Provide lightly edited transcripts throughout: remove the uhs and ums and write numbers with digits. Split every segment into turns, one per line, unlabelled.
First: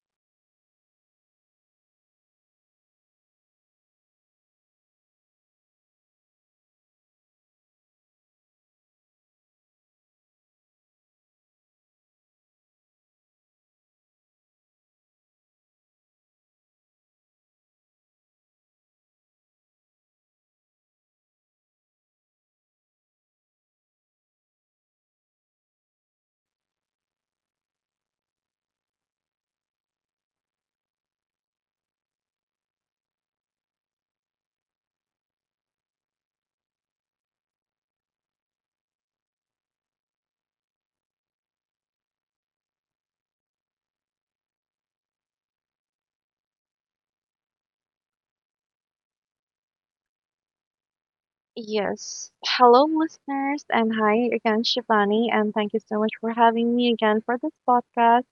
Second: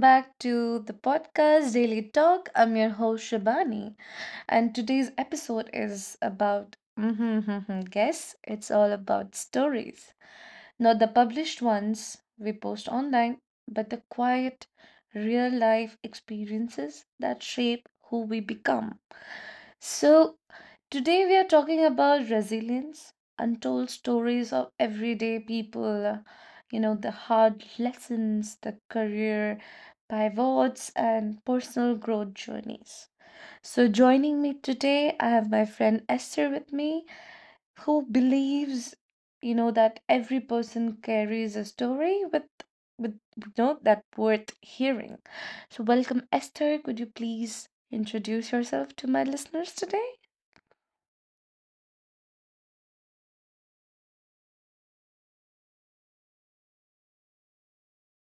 back to the podcast Daily Talk. I'm your host Shabani. And today's episode is about guess it's all about stories. Not the published ones we post online, but the quiet, real life experiences that shape who we become. So, today we are talking about resilience, untold stories of everyday people, the hard lessons, the career pivots, and personal growth journeys. So, joining me today, I have my friend Esther with me, who believes, that every person carries a story with that worth hearing. So, welcome, Esther. Could you please introduce yourself to my listeners today?
Yes. Hello, listeners, and hi again, Shivani, and thank you so much for having me again for this podcast.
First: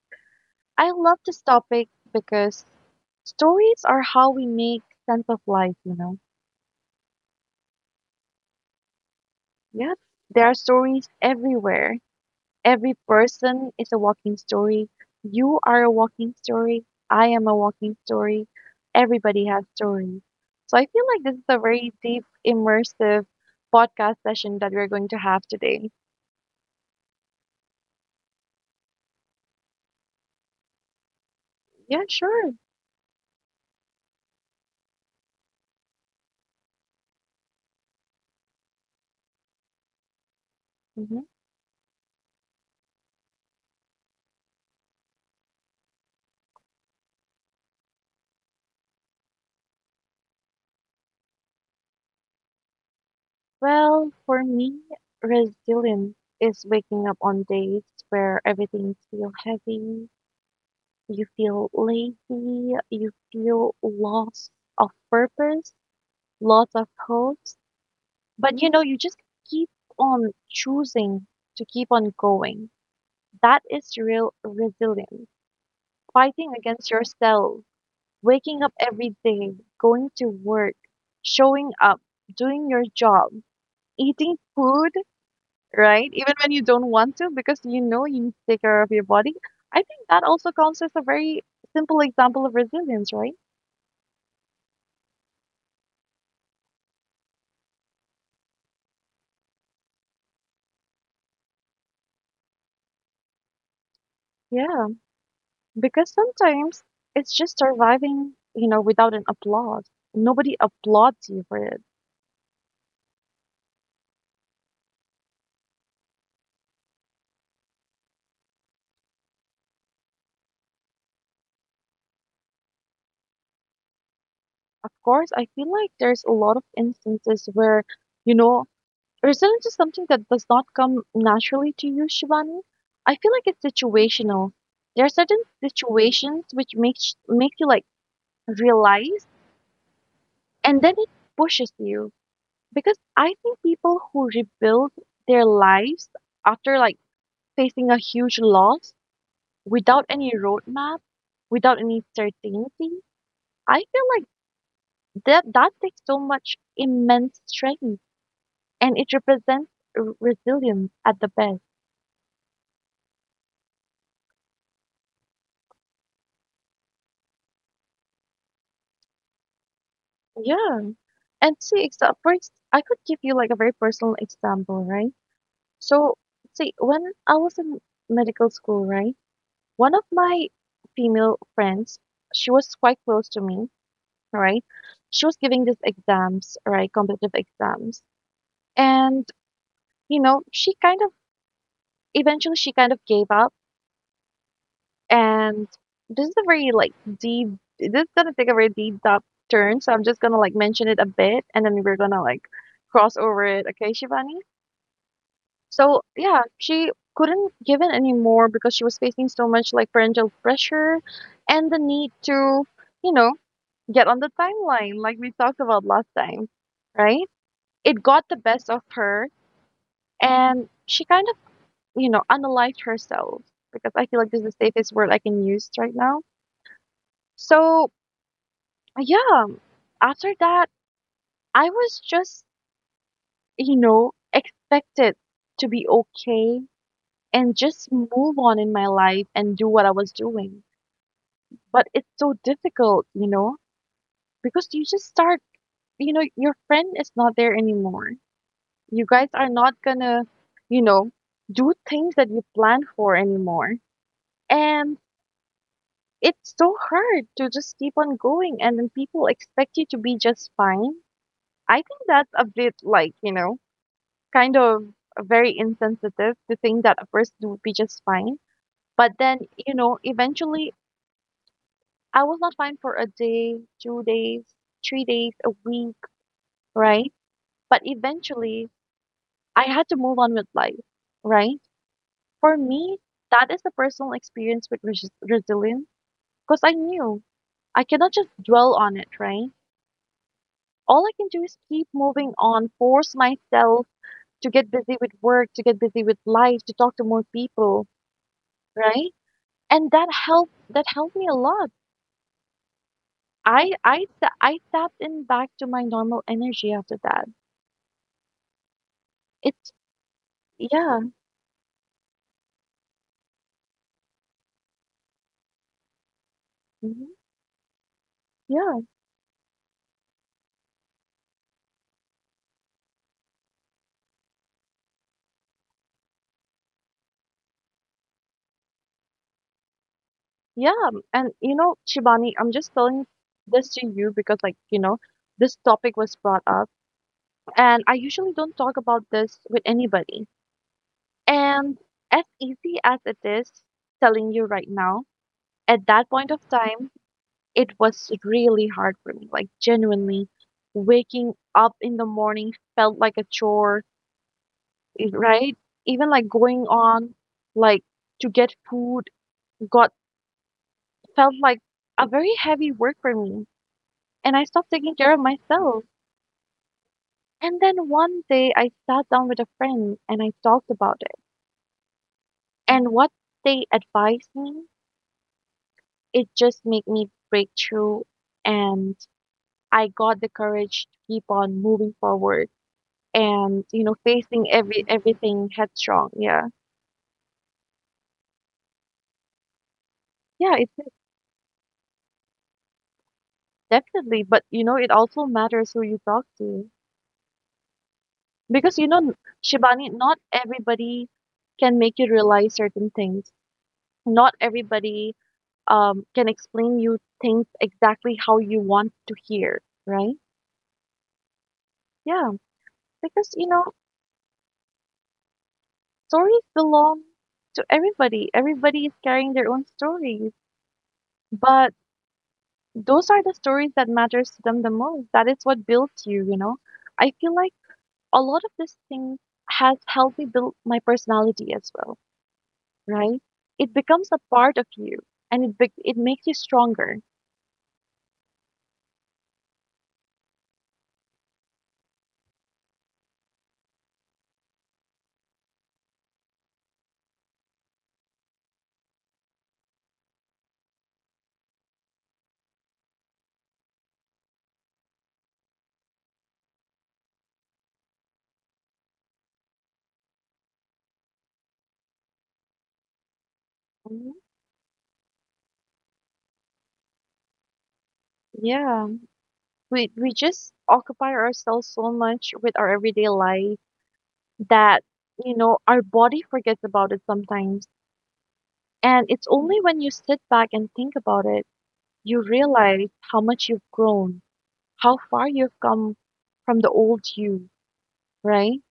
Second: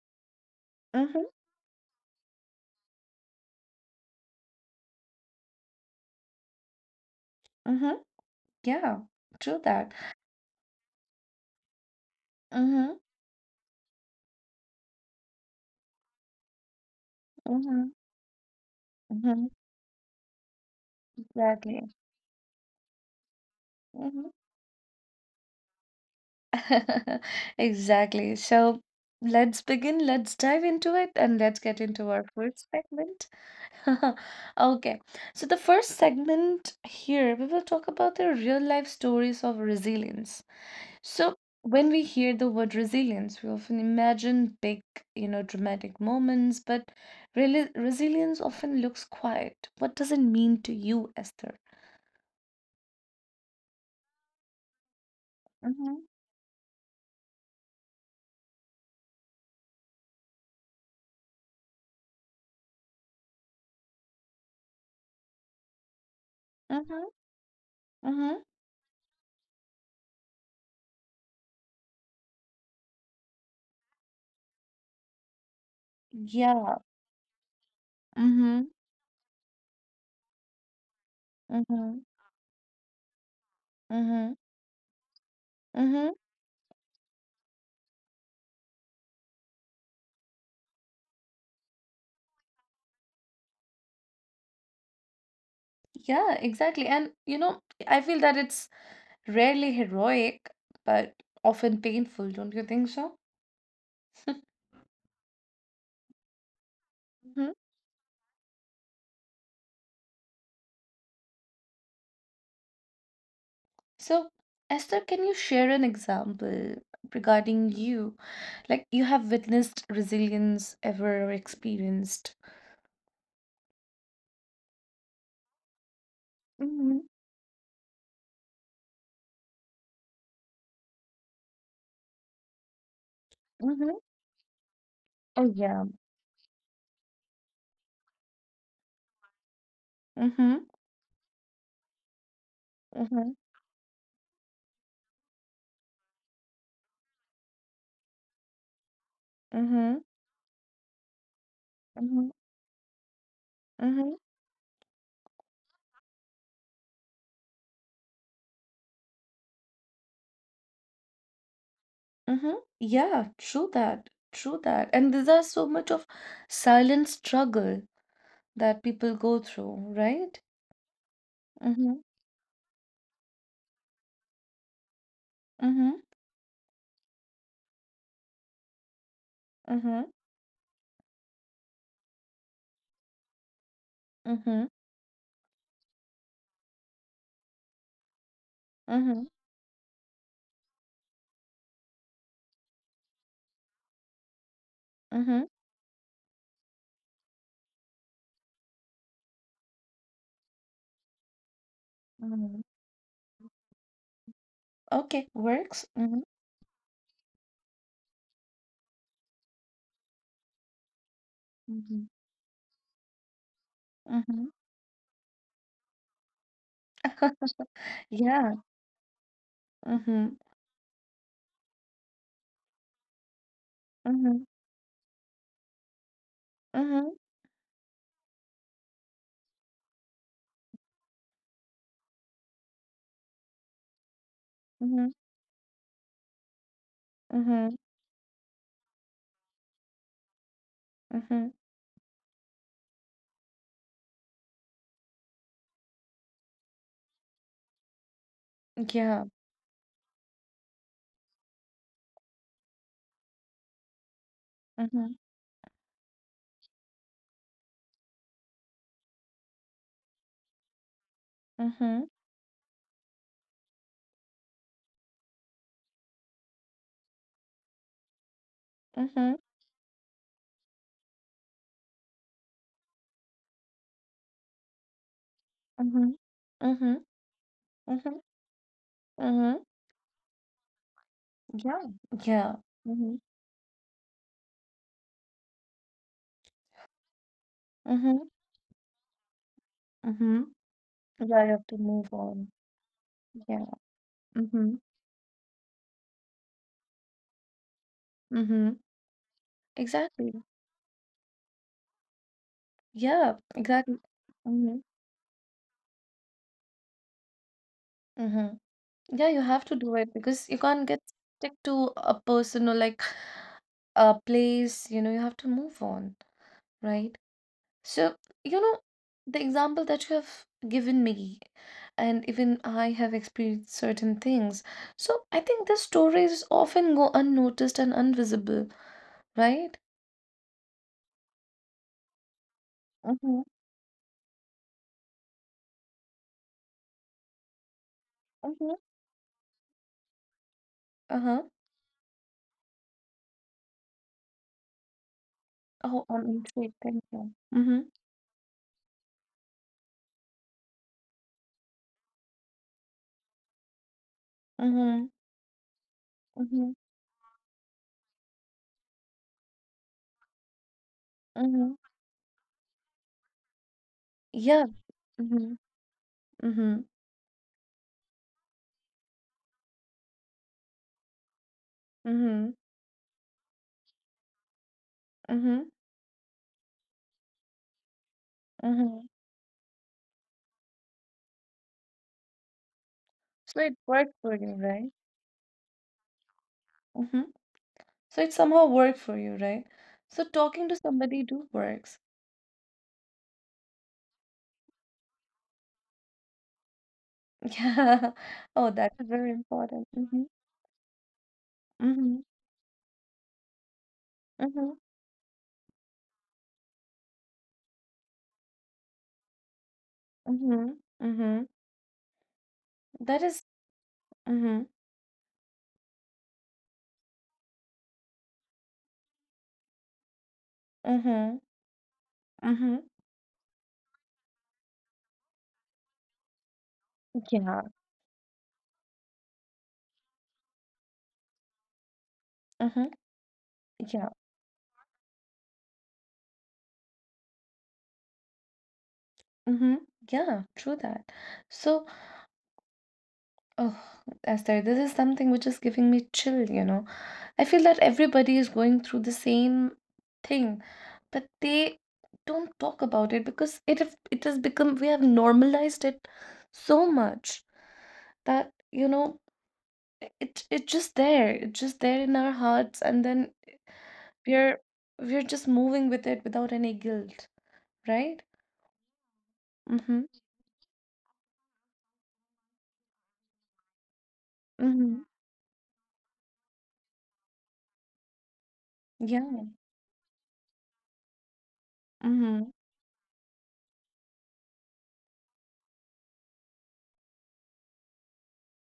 I love
Mm-hmm.
this topic because stories are how we make sense of life.
Mm-hmm. Yeah, true
Yeah,
that.
there are stories everywhere. Every
Mm-hmm.
person is a walking story. You are a walking story. I am a
Mm-hmm.
walking story. Everybody
Mm-hmm.
has stories. So I feel like this is a
Exactly.
very deep, immersive podcast
Mm-hmm.
session that we're going to have today.
Exactly. So, let's begin. Let's dive into it, and let's get
Yeah,
into our
sure.
first segment. Okay, so the first segment here, we will talk about the real life stories of resilience.
Mm-hmm.
So, when we hear the word resilience, we often imagine big, dramatic moments, but really, resilience often looks quiet. What does it mean to you, Esther?
Well, for me,
Mm-hmm,
resilience is waking up on days where everything feels heavy, you feel lazy, you feel loss of purpose, loss of
mm-hmm,
hopes,
mm-hmm.
but you just keep on choosing to keep on going. That is real resilience. Fighting
Yeah.
against yourself,
Mm-hmm,
waking up every day, going to work, showing
mm-hmm,
up, doing your job,
mm-hmm,
eating food,
mm-hmm.
right? Even when you don't want to, because you know you need to take care of your body. I think that also counts as a very simple example of resilience, right?
Yeah, exactly. And, I feel that it's rarely heroic, but often painful, don't you think so?
Yeah, because sometimes it's
Hmm.
just surviving, without an applause. Nobody applauds you for it.
So, Esther, can you share an example regarding you? Like you have witnessed resilience ever experienced?
Of course, I feel like there's a lot of
Hmm.
instances where, you know, resilience is something that does not come naturally to you, Shivani. I feel like it's
Hmm.
situational. There are certain
Oh yeah.
situations which make you like realize.
Mm-hmm.
And then it pushes you because
Mm-hmm.
I think people who rebuild their lives after like facing a huge loss,
Mm-hmm.
without any roadmap, without any
Hmm.
certainty, I feel
Mm-hmm.
like that takes so much immense strength, and it represents resilience at the best.
Mm-hmm. Yeah, true that. True that. And these are so much of silent struggle that people go through, right?
Yeah, and see
Mm-hmm.
first, I could give you like a very personal example, right?
Mm-hmm.
So see when I was in medical school, right? One of
Mm-hmm.
my female friends, she was quite close to me, right?
Mm-hmm.
She was giving these exams, right? Competitive exams. And,
Mm-hmm.
you know, she kind of, eventually she kind of gave up.
Mhm,
And this is a very like deep, this is gonna take a very deep dark turn. So I'm just gonna like mention it a bit and then we're gonna like
mhm.
cross over it. Okay, Shivani?
Okay, works.
So
Mhm,
yeah, she couldn't give in anymore because she was facing so much like parental pressure and the
mhm,
need to, you know, get on the
mhm.
timeline like we talked about last time, right? It got the
Yeah.
best of her,
Mhm,
and she kind of, analyzed herself because I feel like this
mhm,
is the safest word I can use right now.
mhm,
So, yeah, after that, I was just,
mhm,
expected to be okay and
mhm,
just move on in my life and do what I was doing.
mhm.
But it's so difficult, because you just start, your friend is not there anymore. You
Yeah.
guys are not gonna, you know, do things that you plan for anymore. And
Mhm,
it's so hard to just keep on going, and then people expect you to be just fine. I think
mhm,
that's a bit like, kind of very insensitive to think that a person would be just fine. But
mhm,
then, eventually I was not fine for a day, 2 days, 3 days, a week,
mhm, mhm,
right? But
mhm,
eventually
mhm.
I had to move on with life, right?
Yeah.
For
Yeah.
me,
Mhm,
that is a personal experience with resilience because I knew I cannot
mhm,
just dwell on it, right?
mhm.
All I can do
Yeah, you
is
have to
keep
move
moving
on.
on, force
Yeah.
myself to get
Mhm,
busy with work, to get busy with life, to talk to more people,
mhm.
right? And that
Exactly.
helped that helped me a lot.
Yeah.
I
Exactly.
I ta- I
Mhm,
tapped in back to my normal energy after that.
mhm. Yeah, you have
It's
to do it because you can't
yeah.
get stick to a person or like a place, you have to move on,
Mhm.
right? So, you
Yeah.
know, the example that you have given me, and even I have experienced certain things. So, I think the stories often go unnoticed and invisible, right?
Yeah. And Shibani, I'm just telling
Mm-hmm,
this to you because like, this topic was brought up. And I usually don't talk
mm-hmm.
about this with anybody.
Uh-huh.
And as easy as it is telling you right now, at
Oh,
that
I'm
point of
intrigued.
time,
Thank you.
it
Mm-hmm.
was really hard for me. Like, genuinely, waking up in the morning felt like a chore,
Mm-hmm.
right? Even like going
Mm-hmm.
on, like to get food, got felt like
Mm-hmm.
a very heavy work for me. And I
Yeah.
stopped taking care of
Mm-hmm.
myself.
Mm-hmm.
And then one day I sat down with a friend and I talked about it.
Mm-hmm.
And what they advised me,
Mm-hmm.
it just made me break through, and
Mm-hmm.
I got the courage to keep on moving forward
So
and,
it
you know,
worked for
facing
you,
every
right?
everything headstrong. Yeah.
Mm-hmm. So it somehow worked for you, right? So
Yeah, it's
talking to
it is
somebody do works.
definitely. But it also matters who you talk to.
Yeah. Oh,
Because
that is very
Shibani,
important.
not
Mm-hmm.
everybody can make you
Mm-hmm.
realize certain things. Not
Mm-hmm.
everybody can explain you things exactly how you want to hear, right?
Mm-hmm. Mm-hmm.
Yeah.
That
Because
is. Mm-hmm.
stories belong to everybody. Everybody is carrying their own stories,
Mm-hmm.
but
Mm-hmm.
those are the stories that matters to them the most. That is what built you, you know. I feel like
Yeah.
a lot of this thing has helped me build my personality as well,
Mm-hmm.
right? It becomes
Yeah.
a part of you, and it makes you stronger.
Mm-hmm. Yeah. True that. So, oh, Esther, this is something which is giving me chill. I feel that everybody is going through the same thing, but they don't talk about it because it has become we have normalized it so much that it's just there, it's just there in our hearts, and then
Mhm.
we're we're just moving with it without any guilt, right?
Yeah, we
Mm-hmm.
we just occupy ourselves so much with our everyday life that
Mm-hmm.
our body forgets about it sometimes. And it's
Yeah.
only when you sit back and think about it, you
Mm-hmm.
realize how much you've grown, how far you've come from the old you, right?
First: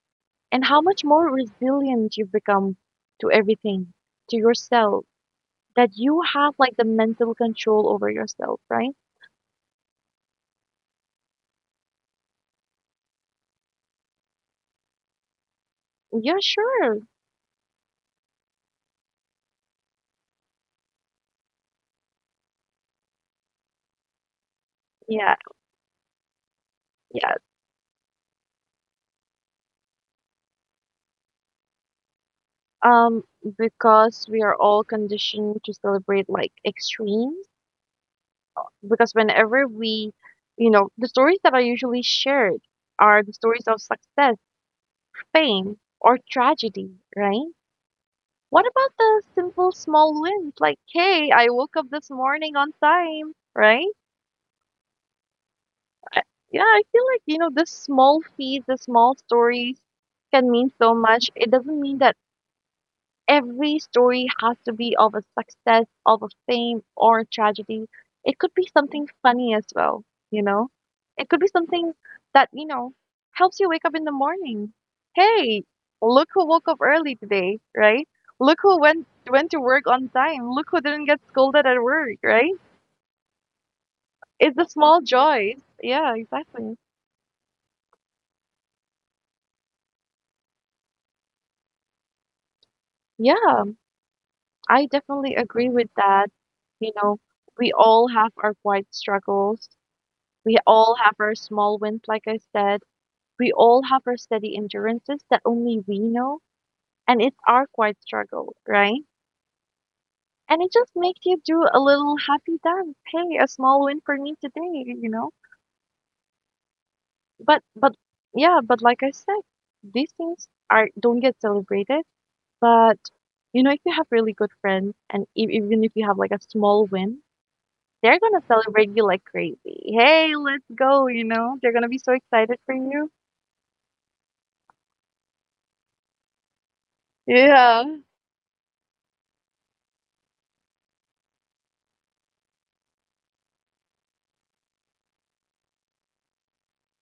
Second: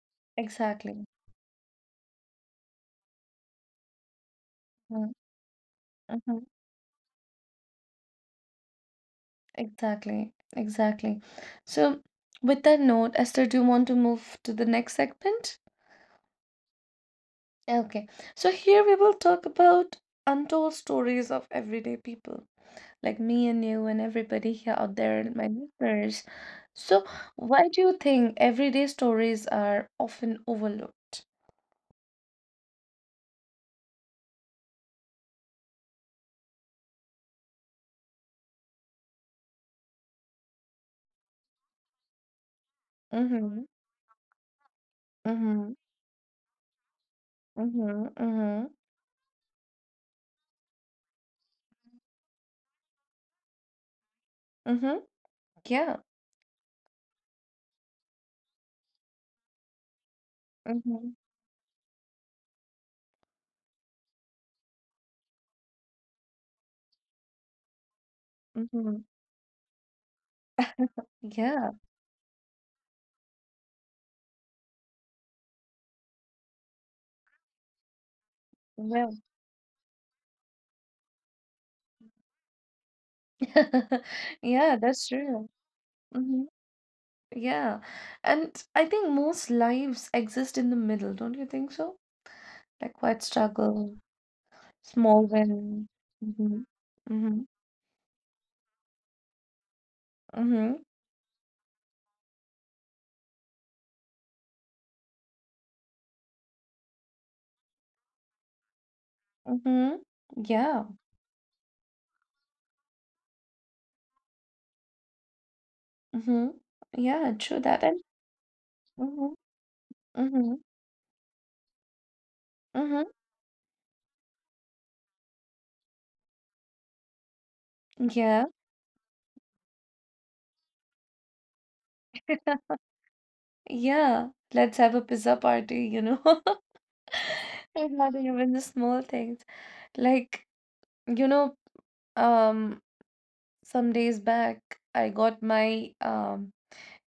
And how much
Exactly.
more resilient you've become to everything, to yourself, that you
Mm-hmm.
have like the mental control over yourself, right?
Exactly, exactly. So, with that note, Esther, do you want to move to the next segment?
Yeah, sure.
Okay. So, here we will talk about untold stories of everyday people like me and you and everybody here out there
Yeah,
and my listeners. So,
yeah.
why do you think everyday stories are often overlooked?
Um, because we are all conditioned to celebrate like extremes. Because whenever we, you know, the stories that are usually shared are the
Mm-hmm.
stories of success,
Mm-hmm.
fame, or tragedy, right?
Mm-hmm.
What
Mm-hmm.
about the simple small wins like, hey, I woke up this morning on time, right?
Mm-hmm. Yeah.
I, yeah, I feel like, the the small stories can mean so
Mm-hmm.
much. It doesn't mean that every story has to be of a success, of a fame, or a tragedy. It could be
Mm-hmm.
something funny as well, you know? It could be
Yeah.
something that, helps you wake up in the morning. Hey, look who woke up early today, right? Look who went
Well.
went to work on time. Look who didn't get scolded at work, right? It's the
Yeah,
small
that's true.
joys. Yeah, exactly.
Yeah. And I think most lives exist in the middle, don't you think so? Like quiet
Yeah,
struggle,
I
small
definitely agree
win.
with that.
Mm-hmm.
You know,
Mm-hmm.
we all have our quiet struggles. We
Mm-hmm.
all have our small wins, like I said. We all have our steady endurances that only we know, and it's our quiet struggle, right?
Mm-hmm.
And it
Yeah.
just makes you do a little happy dance. Hey, a small win for me today, you know?
Mm-hmm. Yeah, true
But,
that. And
but, yeah, but like I
mm-hmm.
said, these things
Mm-hmm.
don't get celebrated, but
Mm-hmm.
if you have really good friends, and even if you have like a small win, they're
Yeah.
gonna celebrate you like crazy. Hey, let's go, you know? They're gonna be so excited for you.
Yeah. Let's have a pizza party.
Yeah.
Regarding even the small things. Like, you know, um some days back I got my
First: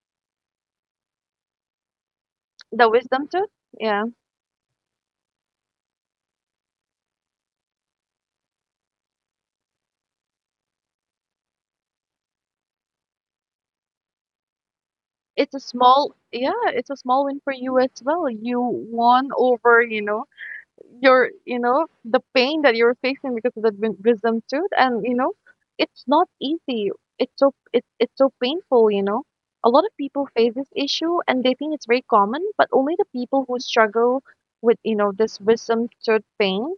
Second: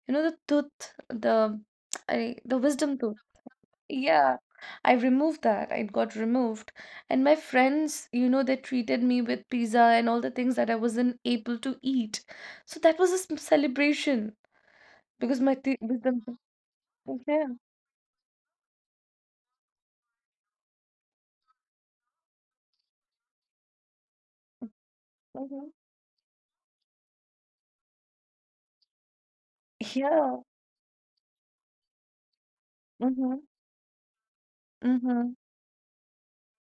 you know the tooth, the
The
wisdom tooth.
wisdom tooth? Yeah.
Yeah, I removed that. It got removed. And my friends, they treated me with pizza and all the things that I wasn't able to eat. So that was a celebration because my teeth wisdom
Yeah, it's a
tooth.
small win
Yeah.
for you as well. You won over, the pain that you're facing because of that wisdom tooth. And,
Mhm.
it's not easy. It's so painful. A lot of people
Yeah.
face this issue and they think it's very common, but only the people
Mm-hmm.
who struggle with,
Mm-hmm.
this wisdom tooth pain,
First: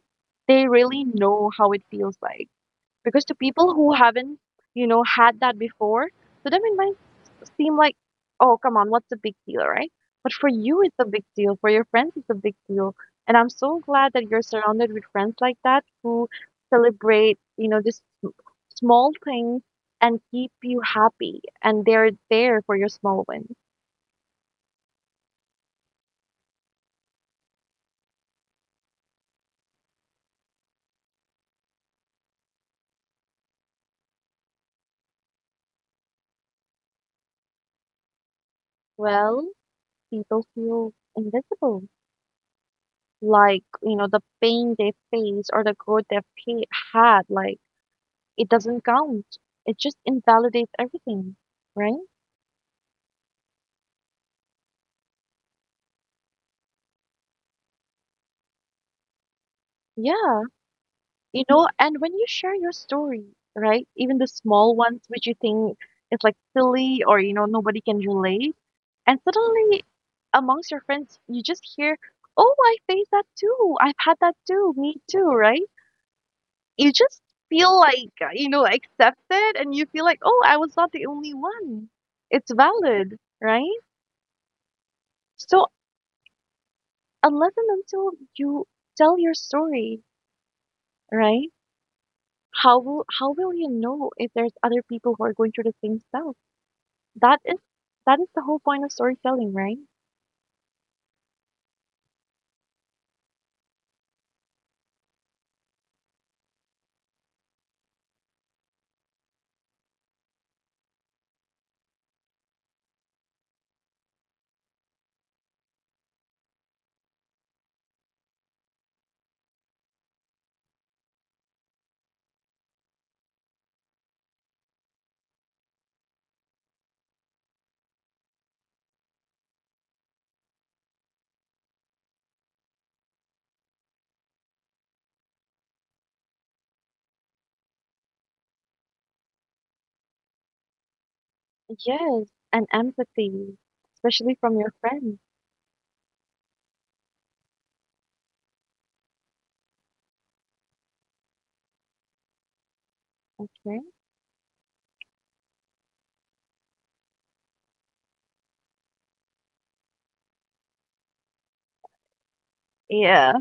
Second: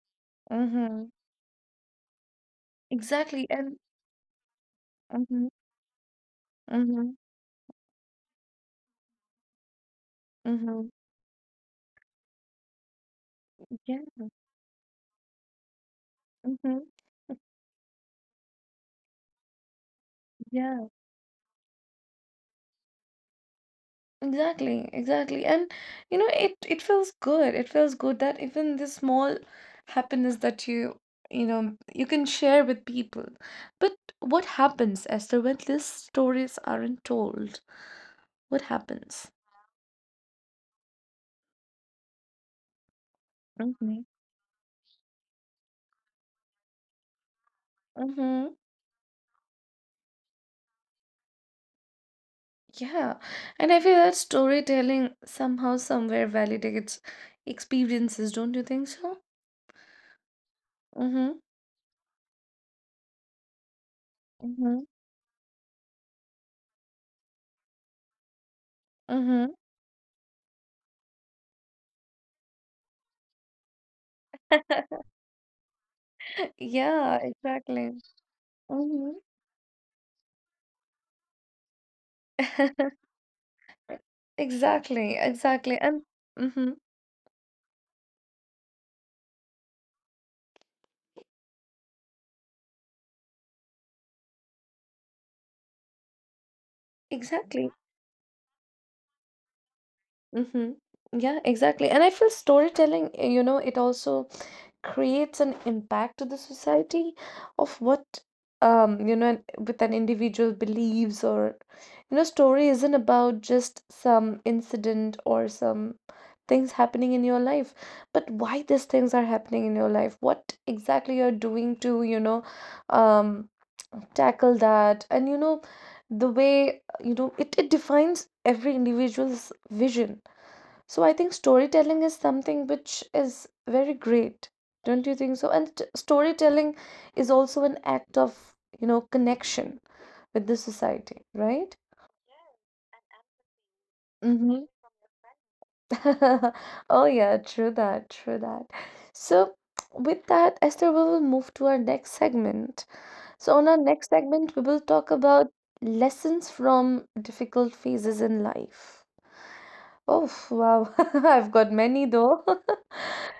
they really
Mm-hmm.
know how it feels like. Because to
Exactly.
people
And
who haven't, had
mm-hmm.
that before, to them it might
Mm-hmm.
seem like, oh, come on, what's the big deal, right? But for you,
Mm-hmm.
it's a big deal. For your friends, it's a big deal. And I'm so
Yeah.
glad that you're surrounded with friends like that who
Mm-hmm.
celebrate, this small things and keep you
Yeah.
happy. And they're there for your small wins.
Exactly, exactly. And it feels good. It feels good that even this small happiness that you can share with people. But what happens, Esther, when these stories aren't told? What happens?
Well, people feel invisible, like, you
Hmm.
know, the pain they face or the growth they've had, like, it
Mm-hmm.
doesn't count. It just invalidates everything, right?
Yeah. And I feel that storytelling somehow somewhere validates experiences, don't you think so?
Yeah.
Mm-hmm.
And when you share your story, right? Even the small
Hmm.
ones which you think is like silly or nobody can relate, and
Mm-hmm.
suddenly amongst your friends you just hear, "Oh, I faced that too. I've had that too. Me too," right? You
Yeah,
just feel
exactly.
like,
Mm-hmm.
accepted and you feel like, "Oh, I was not the only one." It's valid, right?
Exactly,
So,
exactly. And mm-hmm,
unless and until you tell your story, right? How will you know if there's other people who are going through the same stuff? That is
exactly.
that is the whole point of storytelling, right?
Mm-hmm. Yeah, exactly. And I feel storytelling, it also creates an impact to the society of what with an individual believes, or story isn't about just some incident or some things happening in your life, but why these things are happening in your life, what exactly you're doing to um tackle that. And the way you know it, it defines every individual's vision. So I think storytelling is something which is very great. Don't you think so? And storytelling is also an act of, connection with the society, right?
Yes, and empathy, especially from
Mm-hmm.
your friends,
Oh yeah, true that, true that. So with that, Esther, we will move to our next segment. So on our
right?
next segment, we will talk about lessons from difficult phases in life. Oh wow, I've got many though.
Yeah.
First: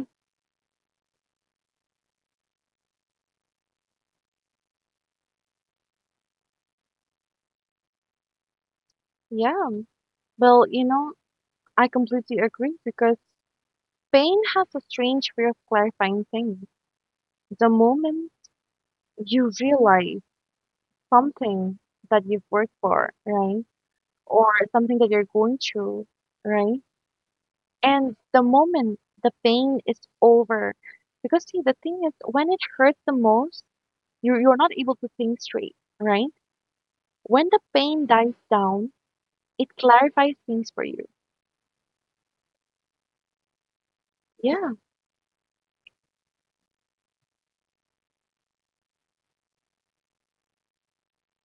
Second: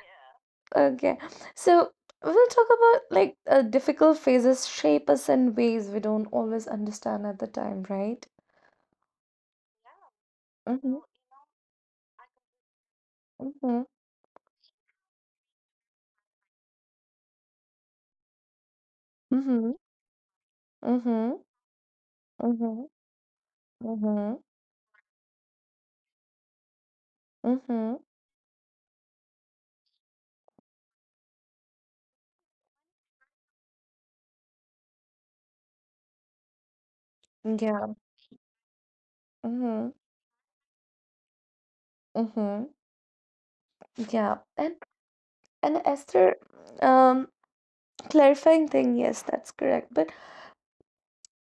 Okay. So we'll talk about like difficult phases shape us in ways we don't always understand at the time, right?
Yeah. Well, you
Mm-hmm.
know, I completely agree because
Mm-hmm.
Spain has a strange way of clarifying things. The moment you
Mm-hmm.
realize
Mm-hmm.
something that you've worked for, right?
Mm-hmm.
Or something that you're going through, right?
Mm-hmm.
And the moment the pain is over, because see, the thing is, when it hurts the most, you're not able to think straight, right? When the
Yeah.
pain dies down, it
Mm-hmm.
clarifies things for you.
Mm-hmm. Yeah.
Yeah.
And Esther, um, clarifying thing, yes, that's correct. But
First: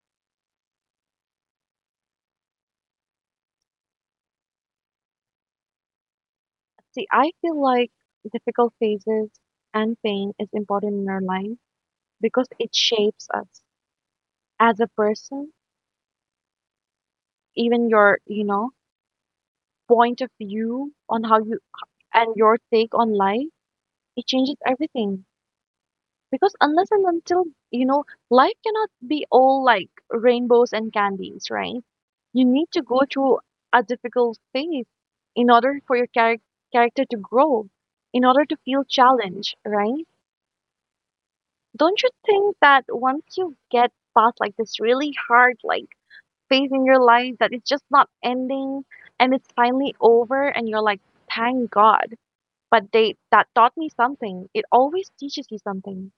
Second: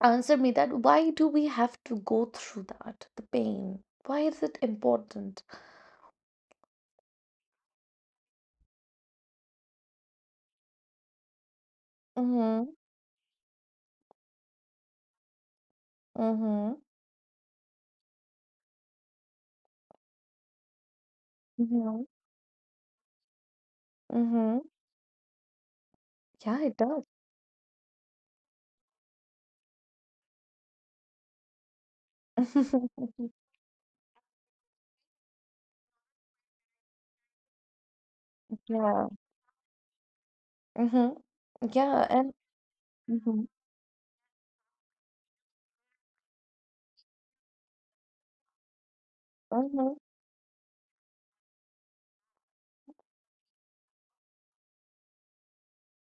answer me that why do we have to go through that, the pain? Why is it important?
See, I feel like difficult phases and pain is important in our life because
Mm-hmm.
it shapes us as a person,
Mm-hmm.
even your, point of view on how you
Mm-hmm.
and your take on life, it changes
Mm-hmm.
everything. Because
Yeah, it
unless
does.
and until, you know, life cannot be all like rainbows and candies, right? You need to go through a difficult phase in order for your character to grow, in order to feel
Yeah.
challenged, right?
Mm-hmm.
Don't
Yeah,
you
and
think that once
mm-hmm.
you get past like this really hard like phase in your life that it's just not ending and it's
Mm-hmm.
finally over and you're like, thank God. But they that taught me something. It always teaches you something.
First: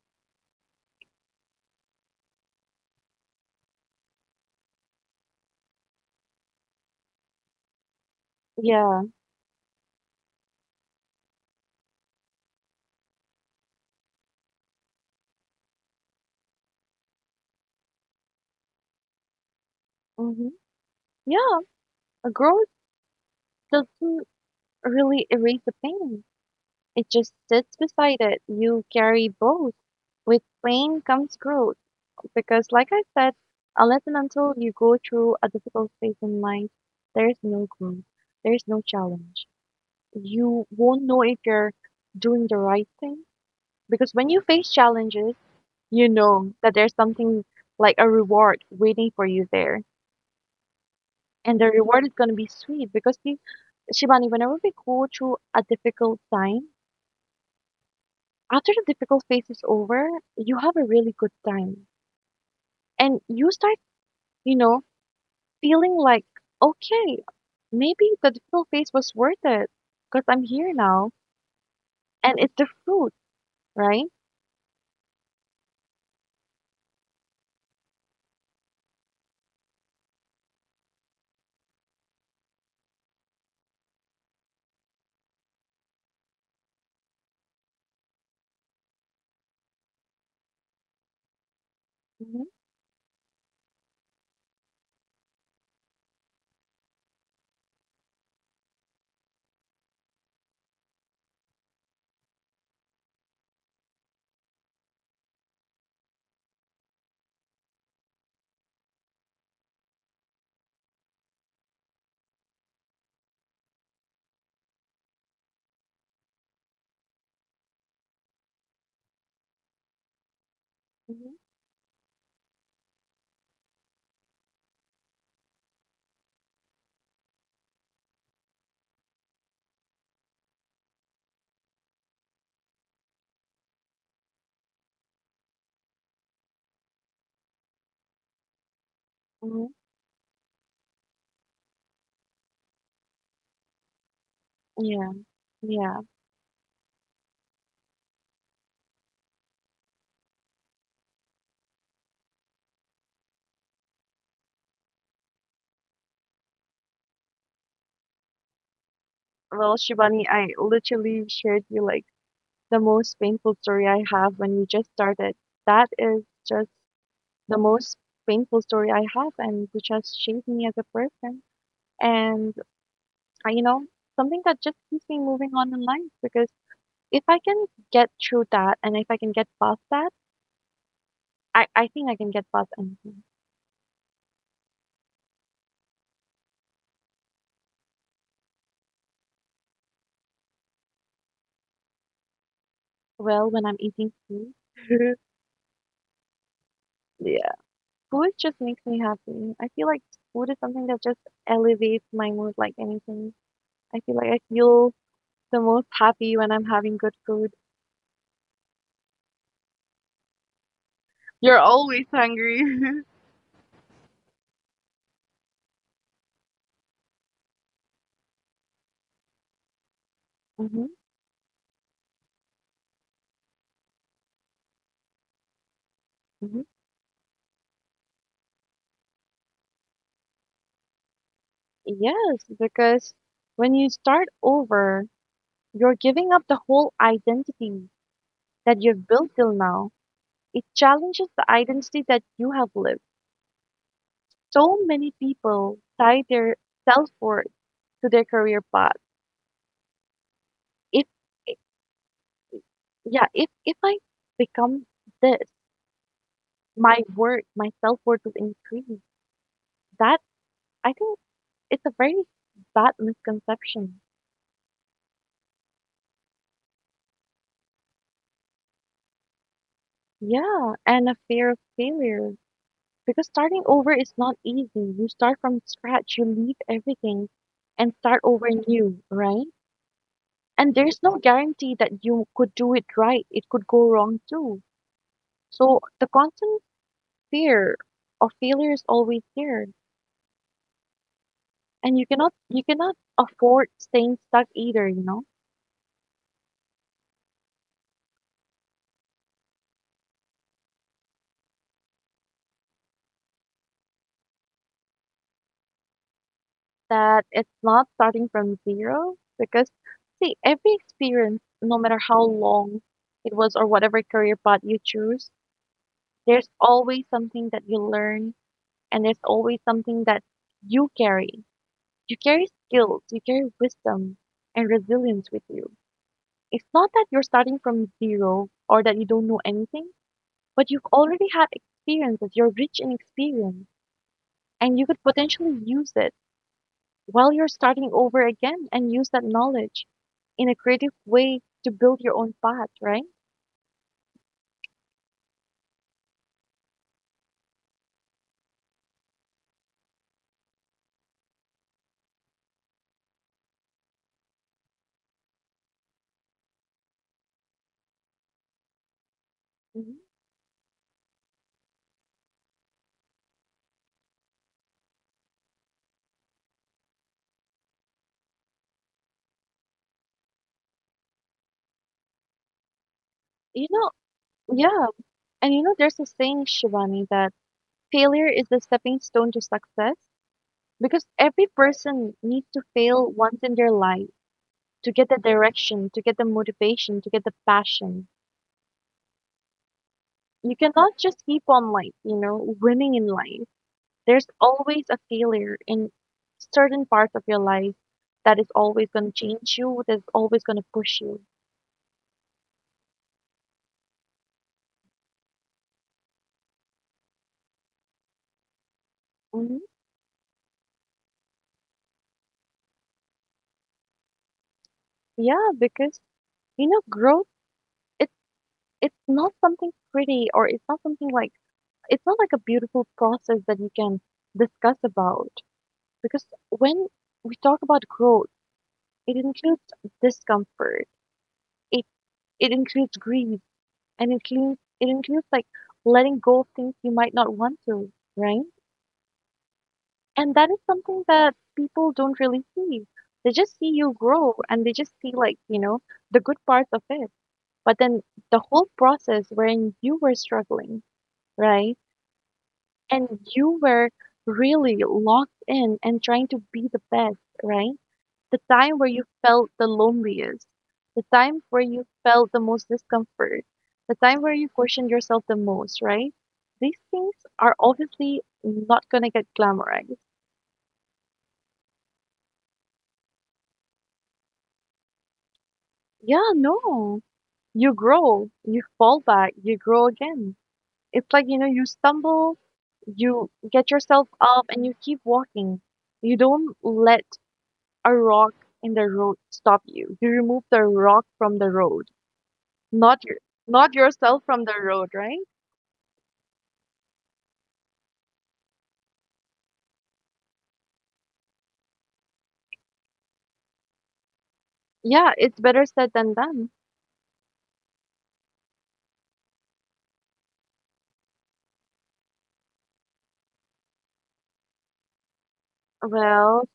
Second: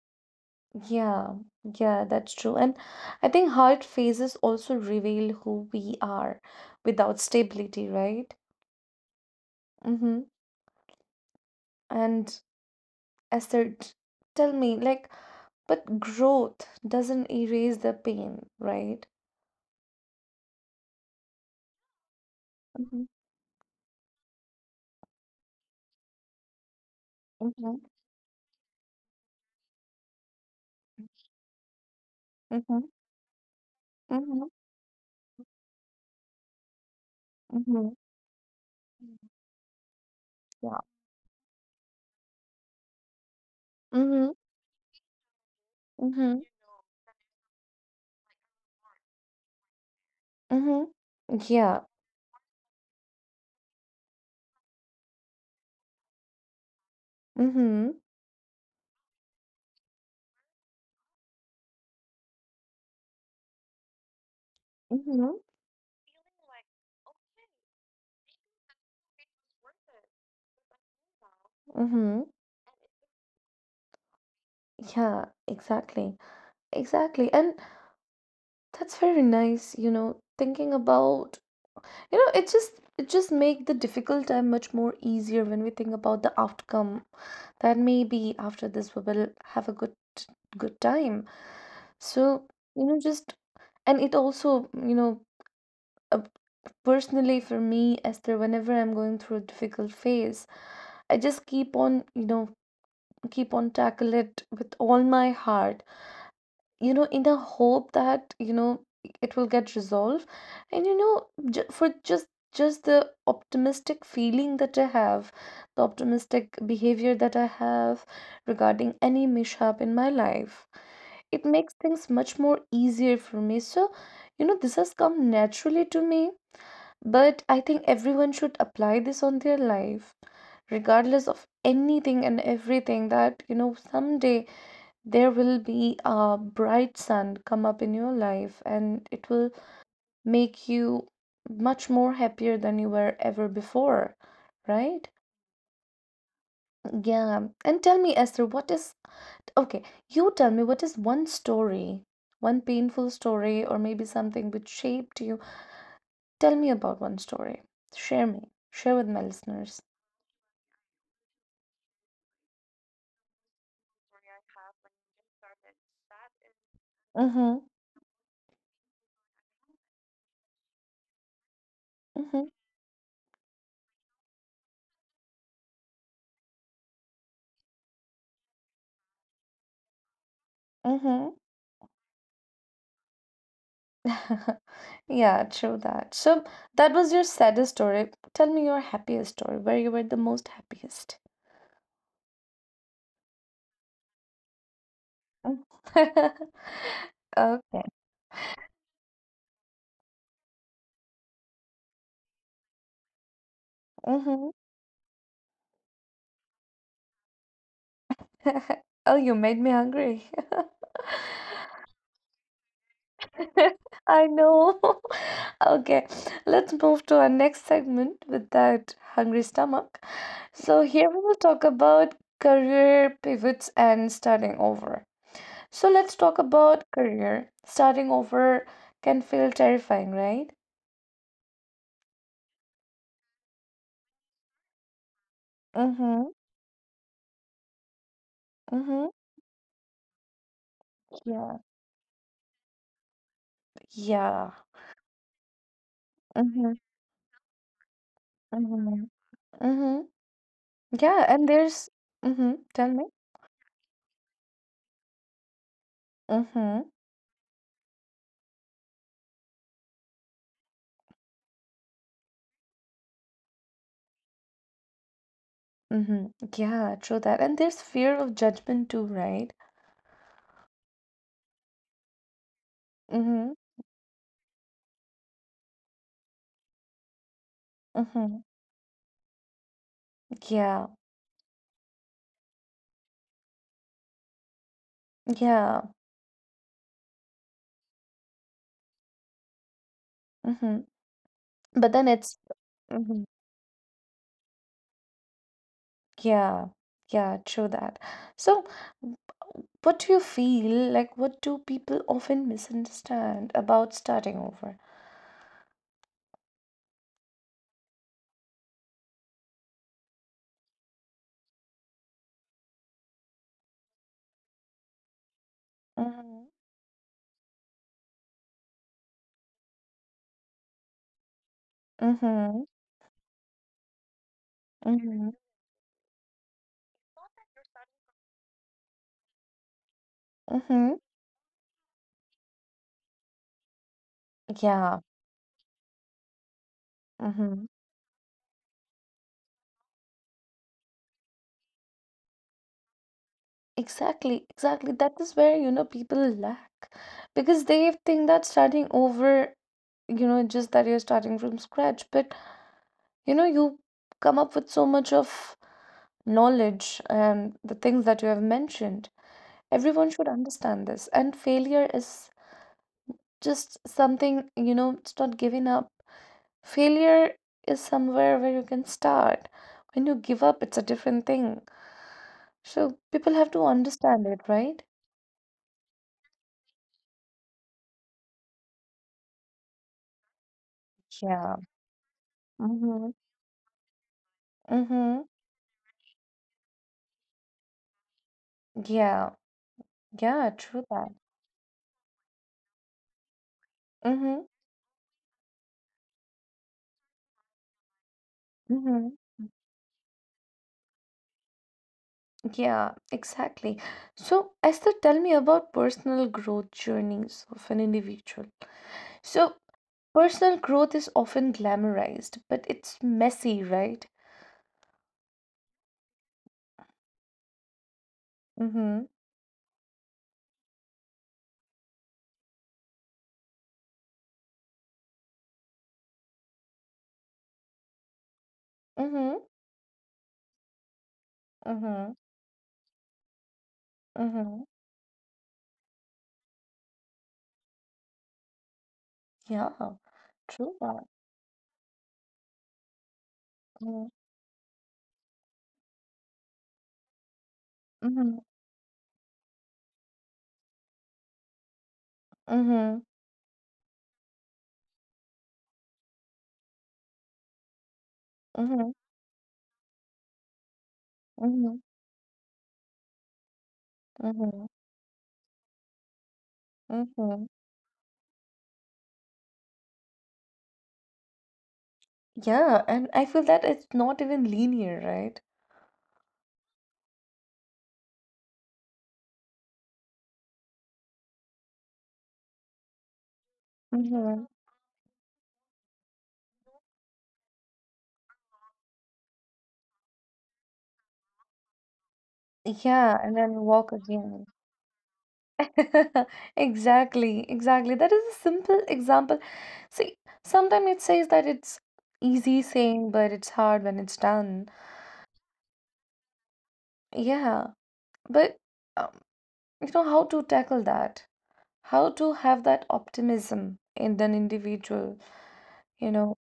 Yeah, yeah, that's true. And I think hard phases also reveal who we are without stability, right?
Yeah.
Mm-hmm. And Esther, tell me, like, but growth doesn't erase the pain, right?
Mm-hmm. Yeah. A growth
Mm-hmm.
doesn't really erase the pain. It just sits
Mm-hmm.
beside it. You carry both. With pain comes growth. Because,
Mm-hmm.
like I said, unless and
Mm-hmm.
until you go through a difficult phase in life, there's no
Mm-hmm.
growth. There's no challenge. You
Yeah.
won't know if you're doing the right thing. Because when
Mm-hmm.
you face challenges, you
Mm-hmm.
know that there's something like a reward waiting for you there.
Mm-hmm.
And the
Yeah.
reward is going to be sweet because see, Shivani, whenever we go through a difficult time,
Mm-hmm.
after the difficult phase is over, you have a really good time. And you start, you know,
Mm-hmm.
feeling like, okay, maybe the difficult phase was worth it because I'm here now
Mm-hmm.
and it's the fruit, right?
Yeah, exactly. Exactly. And that's very nice, you know, thinking about, you know, it just it just make the difficult time much more easier when we think about the outcome that maybe after this we will have a good good time. So,
hmm
just and it also, uh, personally for me, Esther, whenever I'm going through a difficult phase, I just keep on tackle it with all my heart, in the hope that it will get resolved, and for just the optimistic feeling that I have, the optimistic behavior that I have regarding any mishap in my life.
hmm
It makes things much more easier for me, so this has come naturally to me, but I think everyone should apply this on their life, regardless of anything and everything, that someday there will be a bright sun come up in your life and it will
hmm
make you much more happier than you were ever before, right?
Yeah, yeah.
Yeah. And tell me, Esther, what is okay, you tell me what is one story, one painful story, or maybe something which shaped you. Tell me about one story. Share me. Share with my
Well,
listeners.
Shivani, I literally shared you like the most painful story I have when we just started. That is just the
Mhm,
most painful story I have and which has shaped me as a person.
mhm,
And, you know, something that just keeps me moving on in life because if I can get through that and if I can get past that,
mhm.
I think I can get past anything.
Yeah, true that. So that was your saddest story. Tell me your happiest story, where you were the most happiest.
Well, when I'm eating food,
Mm.
yeah,
Okay.
food just makes me happy. I feel like food is something that just elevates my mood like anything. I
Hmm.
feel the most happy when I'm having good food.
Oh, you made me hungry.
You're always hungry.
I know. Okay, let's move to our next segment with that hungry stomach. So
hmm
here we will talk about career pivots and starting over. So let's talk about career. Starting over can feel terrifying, right?
Yes, because when you start over, you're
Mm-hmm.
giving up the whole identity that
Mm-hmm.
you've built till now. It challenges the
Yeah.
identity that you have lived.
Yeah.
So many people tie their
Mm-hmm.
self-worth to their career path.
Mm-hmm. Mm-hmm.
If,
Yeah, and
I-
there's mm-hmm. Tell me.
Yeah, if I become this,
Mm-hmm.
my worth, my self-worth will increase. That I think it's a very bad misconception.
Mm-hmm. Yeah, true that. And there's fear of judgment too, right?
Yeah, and a fear of failure. Because
Mm-hmm.
starting over is not easy. You start from scratch, you leave everything and start
Mm-hmm.
over new, right? And
Yeah.
there's no guarantee that you could do it right. It could go wrong too. So
Yeah.
the constant fear of failure is always there.
Mm-hmm. But
And
then
you
it's.
cannot you cannot
Mm-hmm.
afford staying stuck either, you know?
Yeah. Yeah, true that. So, what do you feel like? What do people often misunderstand about starting over?
That it's not starting from zero because see every experience, no matter how long it was or whatever career path you choose,
Mm-hmm.
there's always something that you learn and there's always something that you carry. You carry
Mm-hmm.
skills, you carry wisdom and
Mm-hmm.
resilience with you. It's not that you're starting from zero or that you don't know anything, but you've
Mm-hmm.
already had experiences. You're rich in experience, and you
Yeah.
could potentially use it while you're
Mm-hmm.
starting over again and use that knowledge in a creative way to build your own path, right?
Exactly. Exactly. That is where, people lack because they think that starting over, just that you're starting from scratch. But, you come up with so much of knowledge and the things that you have mentioned. Everyone
hmm
should understand this. And failure is just something, it's not giving up. Failure is somewhere where you can start. When you give up, it's a different thing. So people have to
You know,
understand it, right?
yeah. And you know, there's a saying, Shivani, that failure is the stepping stone to success. Because every
Yeah.
person needs to
Mm-hmm.
fail once in their life to get the
Mm-hmm.
direction, to get the motivation, to get the passion.
Yeah. Yeah,
You
true
cannot
that.
just keep on like, you know, winning in life. There's
Mm-hmm.
always a failure in certain parts of your life that is always going to
Mm-hmm.
change you, that's always going to push you.
Yeah, exactly. So, Esther, tell me about personal growth journeys of an individual. So,
hmm
personal growth is often glamorized, but it's messy, right?
Yeah, because you know, growth it's
Mm-hmm.
it's not something pretty or it's not something like it's not like a beautiful process that you can discuss about because when we talk about growth, it
Mm-hmm.
includes discomfort. It
Mm-hmm.
it includes grief, and it includes
Mm-hmm.
it includes like letting go of things you might not want to, right?
Yeah,
And that is
true that.
something that people don't really see. They just see you
Mm-hmm.
grow, and they just see like you know the good parts of it. But then
Mm-hmm.
the whole process wherein you were struggling, right?
Mhm,
And you were really locked in and trying to be the best, right? The time where
mhm,
you felt the loneliest, the time where
mhm,
you felt the most discomfort, the time where you
mhm,
questioned yourself the most, right? These things
mhm.
are obviously not going to get glamorized.
Yeah, and I feel that it's not even linear, right?
Yeah, no. You grow, you fall back, you grow again. It's like, you know, you stumble, you get yourself
Mm-hmm.
up, and you keep walking. You don't let a rock in the road stop you. You remove the rock from the road, not your,
Yeah, and then
not
walk
yourself from
again.
the road, right?
Exactly, exactly. That is a simple example. See, sometimes it says that it's easy saying, but it's hard when it's done.
Yeah, it's better said than done.
Yeah, but um, you know how to tackle that? How to have that optimism in an individual, you know?
Well,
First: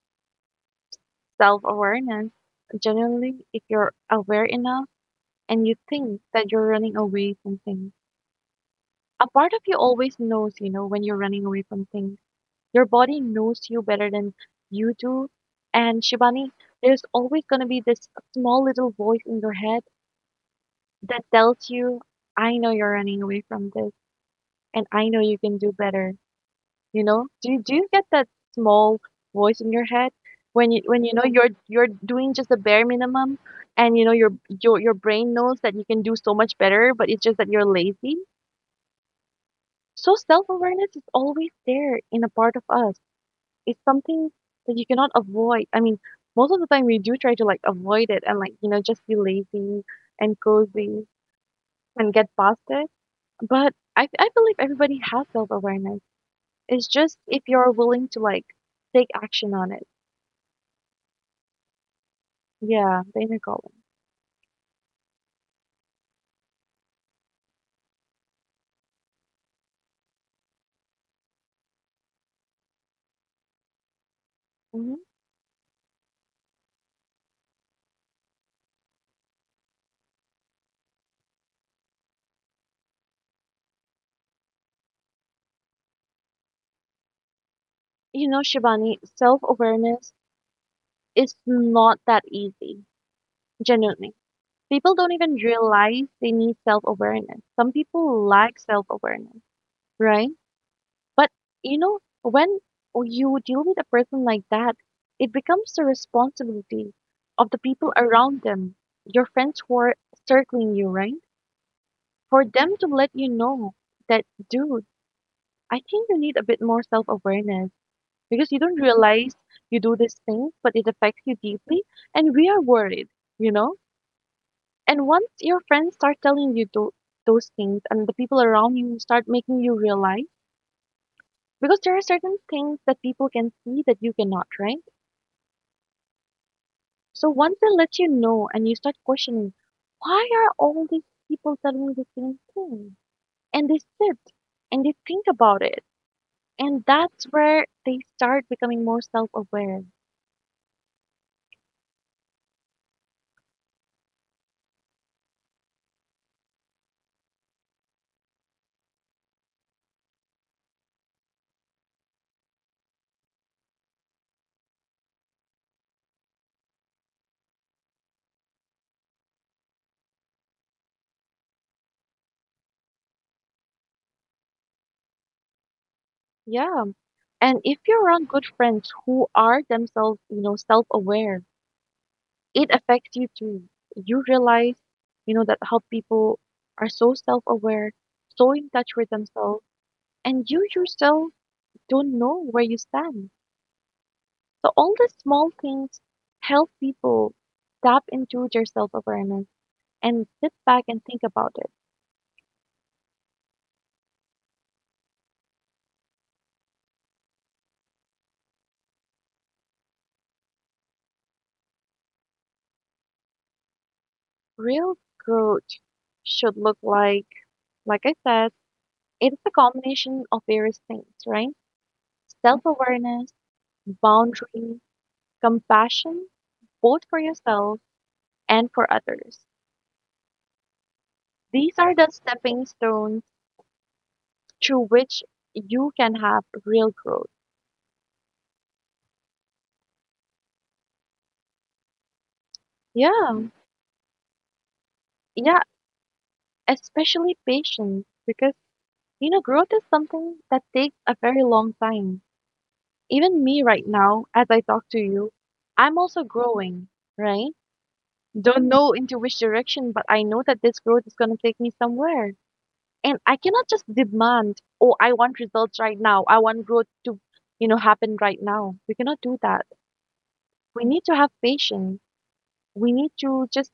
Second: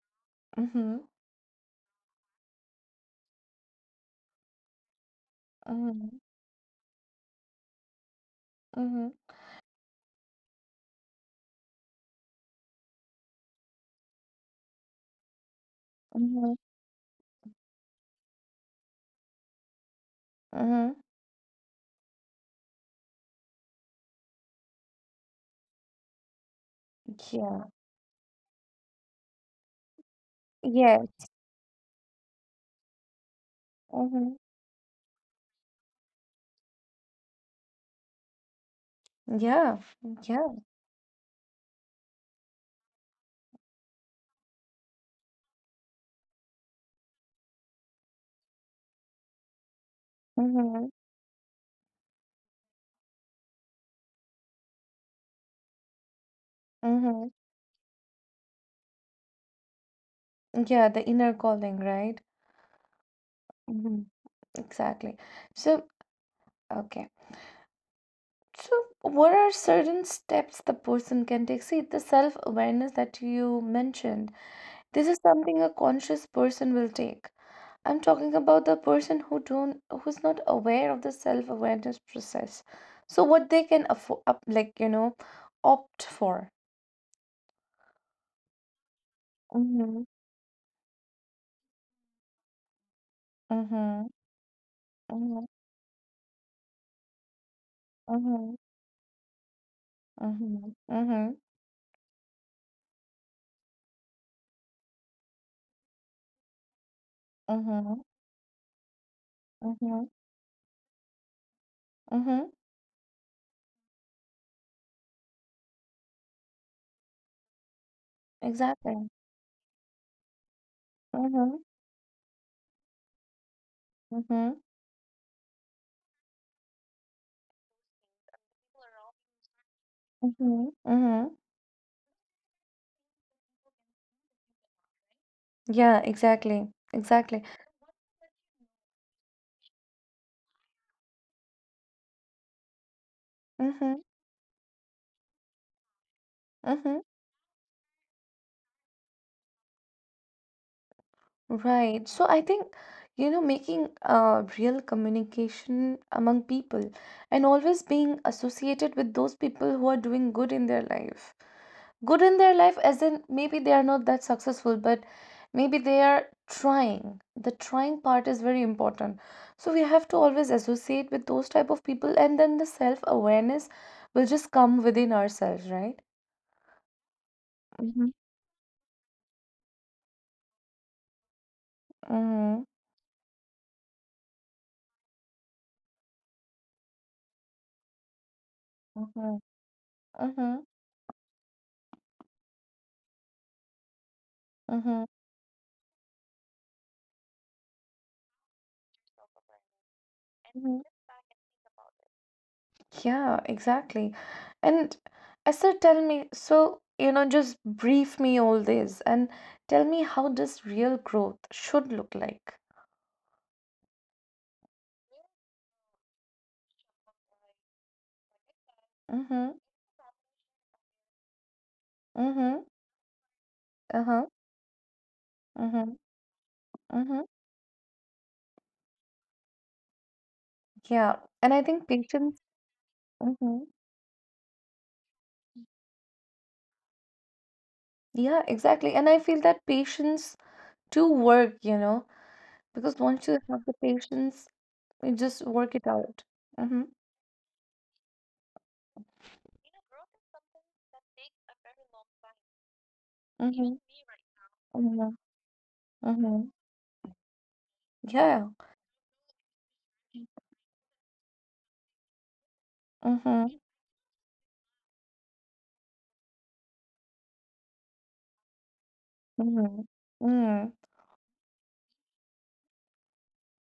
Mm-hmm,
self-awareness. Genuinely, if you're aware enough and you
mm-hmm,
think that you're running away from things,
mm-hmm,
a part of you always knows, you know, when you're running away from things. Your body knows you better than you do. And Shivani,
mm-hmm.
there's always going to be this small little voice in your head
Mhm.
that tells you, I know you're running away from this, and I know you can do better. You know, do you
Yeah.
do you get that small voice in your head when you know
Yes.
you're doing just the bare minimum and you know your
Mm-hmm.
your your brain knows that you can do so much better, but it's just that you're lazy?
Yeah.
So
Yeah.
self-awareness is always there in a part of us. It's something that you cannot avoid. I mean, most of the time we do try to like avoid it and like, you know, just be lazy and
Mm-hmm.
cozy and get past it. But I believe everybody has self-awareness. It's just
Mm-hmm.
if you're willing to like take action on it.
Yeah, the inner calling, right?
Yeah, the inner golem.
Mm-hmm. Exactly. So, okay. So, what are certain steps the person can take? See, the self-awareness that you mentioned,
hmm
this is something a conscious person will take. I'm talking about the person who don't, who's not aware of the self-awareness process. So, what they can afford, like, you know, opt for.
You know, Shivani,
Mm-hmm.
self-awareness is not that easy,
Mm-hmm.
genuinely. People don't even
Mm-hmm.
realize they need self-awareness. Some people
Mhm,
lack self-awareness, right?
mhm,
But
mhm,
you know, when you deal with a person like that, it becomes the responsibility of the people
mhm,
around them, your friends who are
mhm,
circling you, right? For
mhm,
them to let you know that, dude, I think you need a bit more self-awareness. Because you don't
exactly.
realize you do this thing, but it affects you
Mhm,
deeply, and we are worried, you know?
mhm,
And once your friends start telling you those things, and the people around you start making you realize,
mhm, mhm.
because there are certain things that people can see that you cannot, right?
Yeah, exactly,
So
exactly.
once they let you know, and you start questioning, why are all these people telling me the same thing? And they
Mhm,
sit and they think about it, and
mhm.
that's where they start becoming more self-aware.
Right. So I think, you know, making real communication among people, and always being associated with those people who are doing good in their life. Good in their life as in maybe they are not that successful, but maybe they are trying. The trying part is very important, so we have to always associate with those type of people, and then the self awareness will just come within ourselves, right?
Yeah. And if you're
Mm-hmm.
around good friends who are themselves, you know, self-aware,
Mm-hmm.
it affects you too. You realize, you know, that how people are so self-aware, so in touch with
Mm-hmm.
themselves, and
Mm-hmm.
you yourself don't know where you stand. So all
Mm-hmm.
these small things help people tap into their self-awareness and sit
Mm-hmm.
back and think about it.
Yeah, exactly. And Esther, tell me, so, you know, just brief me all this and tell me how this real growth should look like.
Real growth should look like I said, it's a
Mm-hmm.
combination of various things, right?
Mm-hmm.
Self-awareness
Uh-huh.
boundary,
Mm-hmm.
compassion, both for
Mm-hmm.
yourself and for others.
Yeah. And I
These
think
are the
patience.
stepping stones
Mm-hmm.
through which you can have real growth.
Yeah, exactly. And I feel that patience to work, you know, because once you
Yeah,
have the patience, you just
yeah,
work it out. Mm-hmm.
especially patience, because, you know, growth is something that takes a very long time. Even me
Mm-hmm.
right now, as I talk to
Mm-hmm.
you, I'm also
Mm-hmm.
growing, right?
Yeah.
Don't know into which direction, but I know that this growth is going to take me somewhere. And I
Mm-hmm.
cannot just demand, oh, I want results right now, I want growth to, you know, happen right now. We cannot do that.
Mm-hmm. Mm-hmm.
We need to have patience, we need to just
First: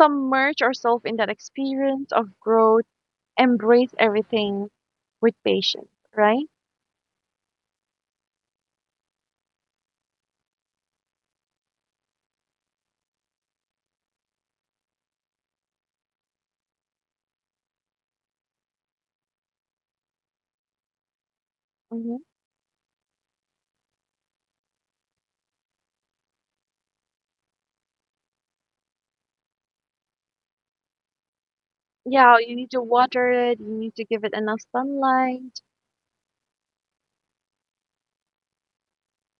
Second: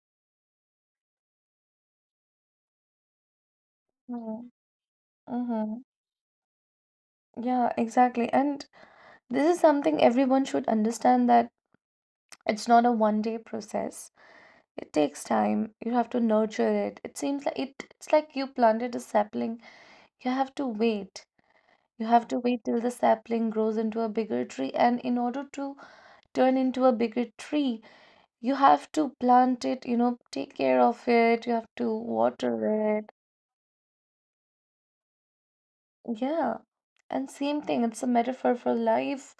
submerge ourselves in that experience of growth, embrace everything with
Mm-hmm.
patience, right?
Yeah, exactly. And this is something everyone should understand, that it's not a one day process. It takes time. You have to nurture it. It seems like it, it's like you planted a sapling. You have to wait. You
hmm
have to wait till the sapling grows into a bigger tree. And in order to turn into a bigger tree, you have to plant it, you know, take care of it. You have to
yeah, you need to
water it.
water it, you need to give it enough sunlight.
Yeah. And same thing, it's a metaphor for life,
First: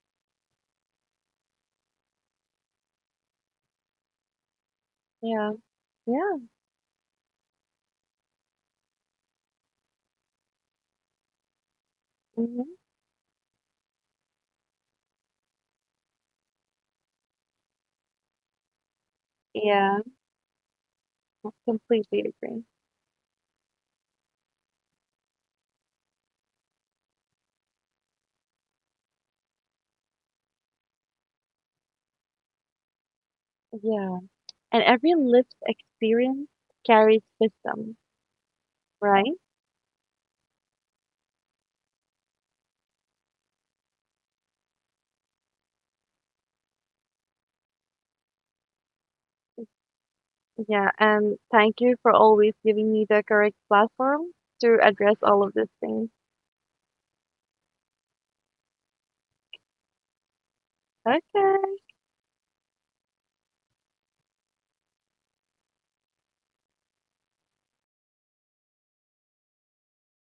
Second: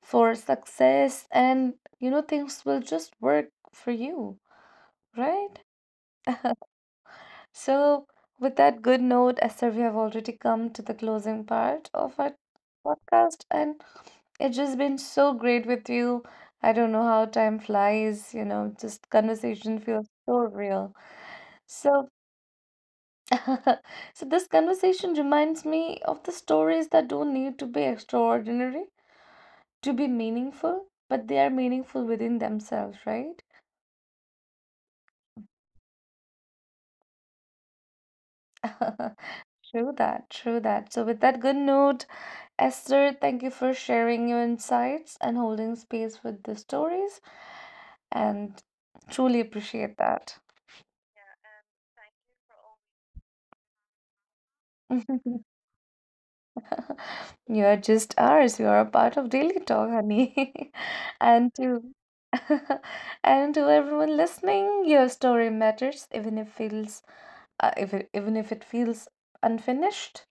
for success, and you know, things will just work for you,
Yeah.
right?
Yeah.
So, with that good note, Esther, we have already come to the closing part of our
hmm
podcast, and it's just been so great with you. I don't know how time flies, you know, just conversation
yeah,
feels so real.
I
So,
completely agree.
so this conversation reminds me of the stories that don't need to be extraordinary to be meaningful, but they are meaningful within themselves, right?
Yeah, and every lived experience carries wisdom, right?
True that, true that. So, with that good note, Esther, thank you for sharing your insights and holding space with the stories, and truly appreciate that.
Yeah, and thank you for always giving me the correct platform to address all of these things.
You are just ours. You are a part of Daily Talk, honey. And to
Okay,
and to everyone listening, your story matters, even if it feels if it, even if it feels unfinished,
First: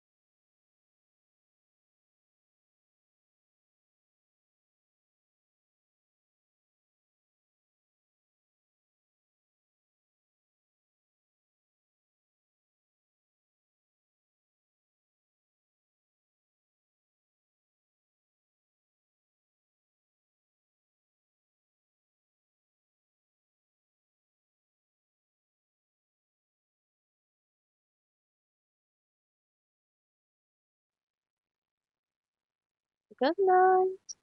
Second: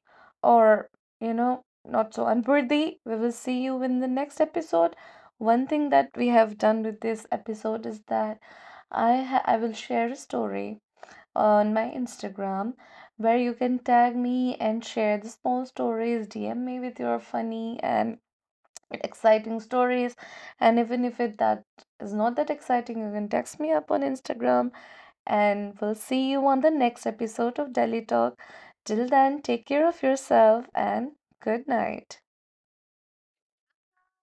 or you know, not so unworthy. We will see you in the next episode. One thing that we have done with this episode is that I will share a story on my Instagram, where you can tag me and share the small stories. DM me with your funny and exciting stories, and even if it that is not that exciting, you can text me up on Instagram, and we'll see you on the next episode of Delhi Talk. Till then, take care of yourself and good night.
good night.